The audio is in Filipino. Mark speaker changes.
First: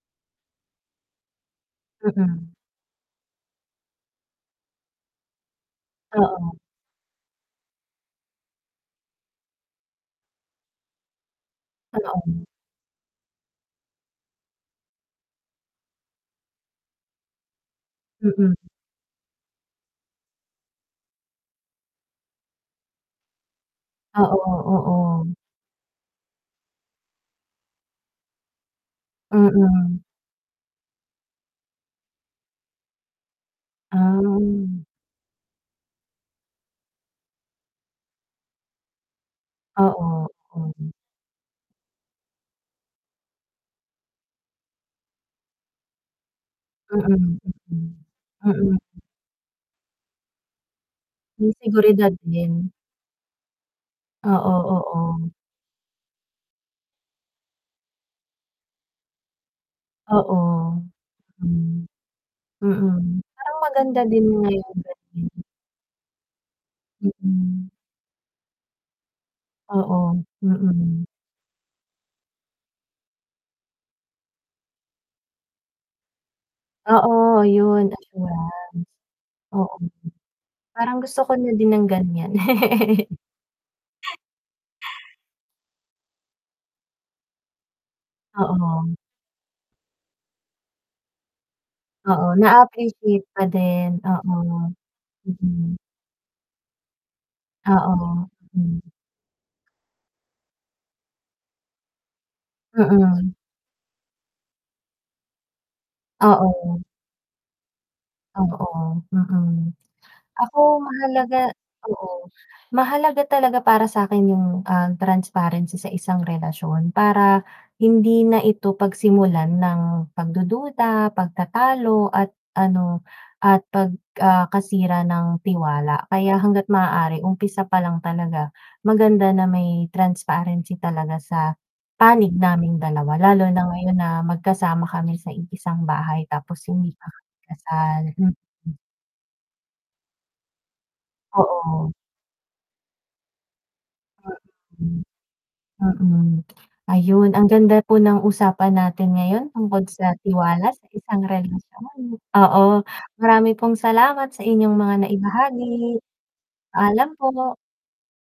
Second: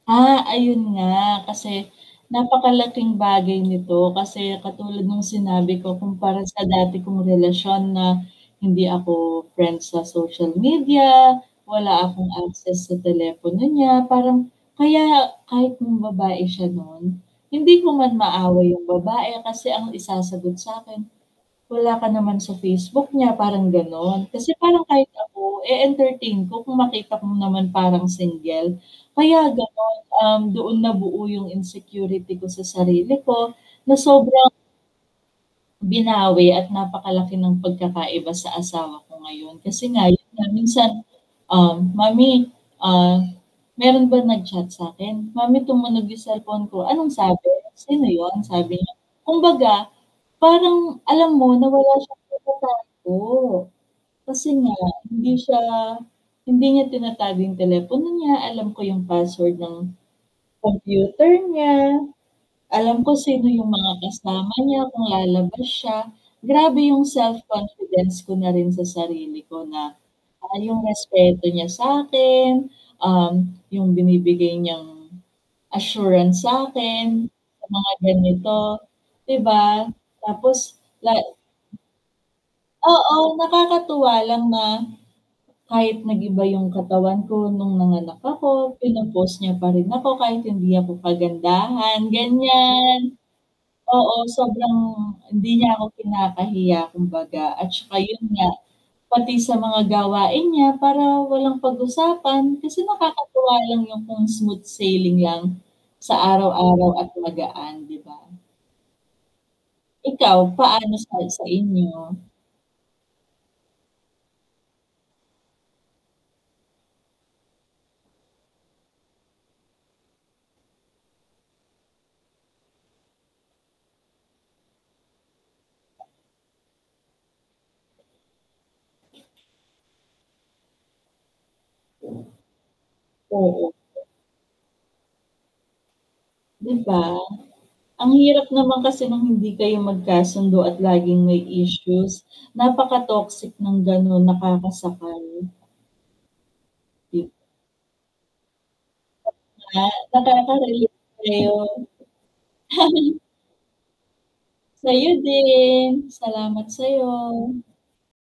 Speaker 1: Ah, ayun nga kasi
Speaker 2: Mm.
Speaker 1: napakalaking bagay nito kasi katulad nung sinabi ko kumpara
Speaker 2: Oo.
Speaker 1: sa dati kong relasyon na hindi ako friends sa social media, wala akong
Speaker 2: Oo.
Speaker 1: access sa telepono niya, parang kaya kahit nambabae siya no'n, hindi ko man
Speaker 2: Mm.
Speaker 1: maaway yung babae kasi ang isasagot sa'kin, "Wala ka naman sa Facebook niya," parang ganon.
Speaker 2: Oo,
Speaker 1: Kasi parang kahit
Speaker 2: oo.
Speaker 1: ako e-entertain ko kung makita mo naman parang single. Kaya ganon,
Speaker 2: Mm.
Speaker 1: um, doon nabuo yung insecurity ko sa sarili ko na sobrang
Speaker 2: Ah.
Speaker 1: binawi at napakalaki ng pagkakaiba sa asawa ko ngayon, kasi nga
Speaker 2: Oo,
Speaker 1: 'yun nga minsan,
Speaker 2: oo.
Speaker 1: ah, "Mommy, ah, meron ba nag-chat sa'kin?" "Mommy tumunog yung cellphone ko, anong
Speaker 2: Mm,
Speaker 1: sabi?
Speaker 2: mm.
Speaker 1: Sino yun?" sabi
Speaker 2: Mm.
Speaker 1: niya. Kumbaga parang alam
Speaker 2: Yung
Speaker 1: mo na wala
Speaker 2: seguridad
Speaker 1: siyang
Speaker 2: din.
Speaker 1: tinatago, kasi
Speaker 2: Oo,
Speaker 1: nga
Speaker 2: oo.
Speaker 1: hindi siya hindi niya tinatago yung telepono niya, alam ko yung password ng
Speaker 2: Oo.
Speaker 1: computer
Speaker 2: Hmm.
Speaker 1: niya. Alam ko
Speaker 2: Mm,
Speaker 1: sino
Speaker 2: parang
Speaker 1: yung mga
Speaker 2: maganda din yung
Speaker 1: kasama
Speaker 2: nga 'yong
Speaker 1: niya kung
Speaker 2: ganyan.
Speaker 1: lalabas siya, grabe yung
Speaker 2: Mm.
Speaker 1: self-confidence ko na rin sa sarili ko na,
Speaker 2: Oo,
Speaker 1: ah, yung
Speaker 2: mm.
Speaker 1: respeto niya sa'kin, um, yung binibigay niyang assurance sa'kin,
Speaker 2: Oo
Speaker 1: sa mga
Speaker 2: 'yun,
Speaker 1: ganito,
Speaker 2: assurance.
Speaker 1: 'di
Speaker 2: Oo.
Speaker 1: ba? Tapos
Speaker 2: Parang
Speaker 1: la
Speaker 2: gusto ko na din ng ganyan.
Speaker 1: Oo, nakakatuwa lang na kahit nag-iba yung katawan ko nung nanganak ako
Speaker 2: Oo.
Speaker 1: pino-post niya pa rin ako kahit hindi ako kagandahan,
Speaker 2: Oo,
Speaker 1: ganyan.
Speaker 2: naa-appreciate pa din,
Speaker 1: Oo,
Speaker 2: oo.
Speaker 1: sobrang hindi niya
Speaker 2: Mm.
Speaker 1: ako kinakahiya kumbaga, at
Speaker 2: Oo,
Speaker 1: saka yun nga,
Speaker 2: mm.
Speaker 1: pati sa mga gawain niya para walang pag-usapan kasi
Speaker 2: Mm.
Speaker 1: nakakatuwa lang yung kung smooth sailing lang sa
Speaker 2: Oo.
Speaker 1: araw-araw at magaan, 'di ba?
Speaker 2: Oo, mm.
Speaker 1: Ikaw,
Speaker 2: Ako
Speaker 1: paano sa
Speaker 2: mahalaga
Speaker 1: sa inyo?
Speaker 2: oo, mahalaga talaga para sa'kin yung, ah, transparency sa isang relasyon para hindi na ito pagsimulan ng pagdududa, pagtatalo at ano, at pag, ah, kasira ng tiwala. Kaya hangga't maaari umpisa pa lang talaga maganda na may transparency talaga sa panig naming dalawa, lalo na
Speaker 1: Oo.
Speaker 2: ngayon na magkasama kami sa iisang bahay tapos
Speaker 1: 'Di
Speaker 2: hindi
Speaker 1: ba?
Speaker 2: pa kami kasal,
Speaker 1: Ang
Speaker 2: mm.
Speaker 1: hirap naman kasi nung hindi kayo magkasundo at laging may
Speaker 2: Oo.
Speaker 1: issues, napaka-toxic ng ganon,
Speaker 2: Mm.
Speaker 1: nakakasakal.
Speaker 2: Mm. Ayun,
Speaker 1: Kit
Speaker 2: ang ganda po ng usapan natin ngayon
Speaker 1: [unintelligible]
Speaker 2: tungkol
Speaker 1: Nga,
Speaker 2: sa
Speaker 1: pati ako
Speaker 2: tiwala sa
Speaker 1: Naka-relate
Speaker 2: isang
Speaker 1: sa'yo.
Speaker 2: relasyon. Oo, marami pong salamat sa inyong mga
Speaker 1: Sa'yo
Speaker 2: naibahagi.
Speaker 1: din, salamat
Speaker 2: Paalam
Speaker 1: sa'yo.
Speaker 2: po.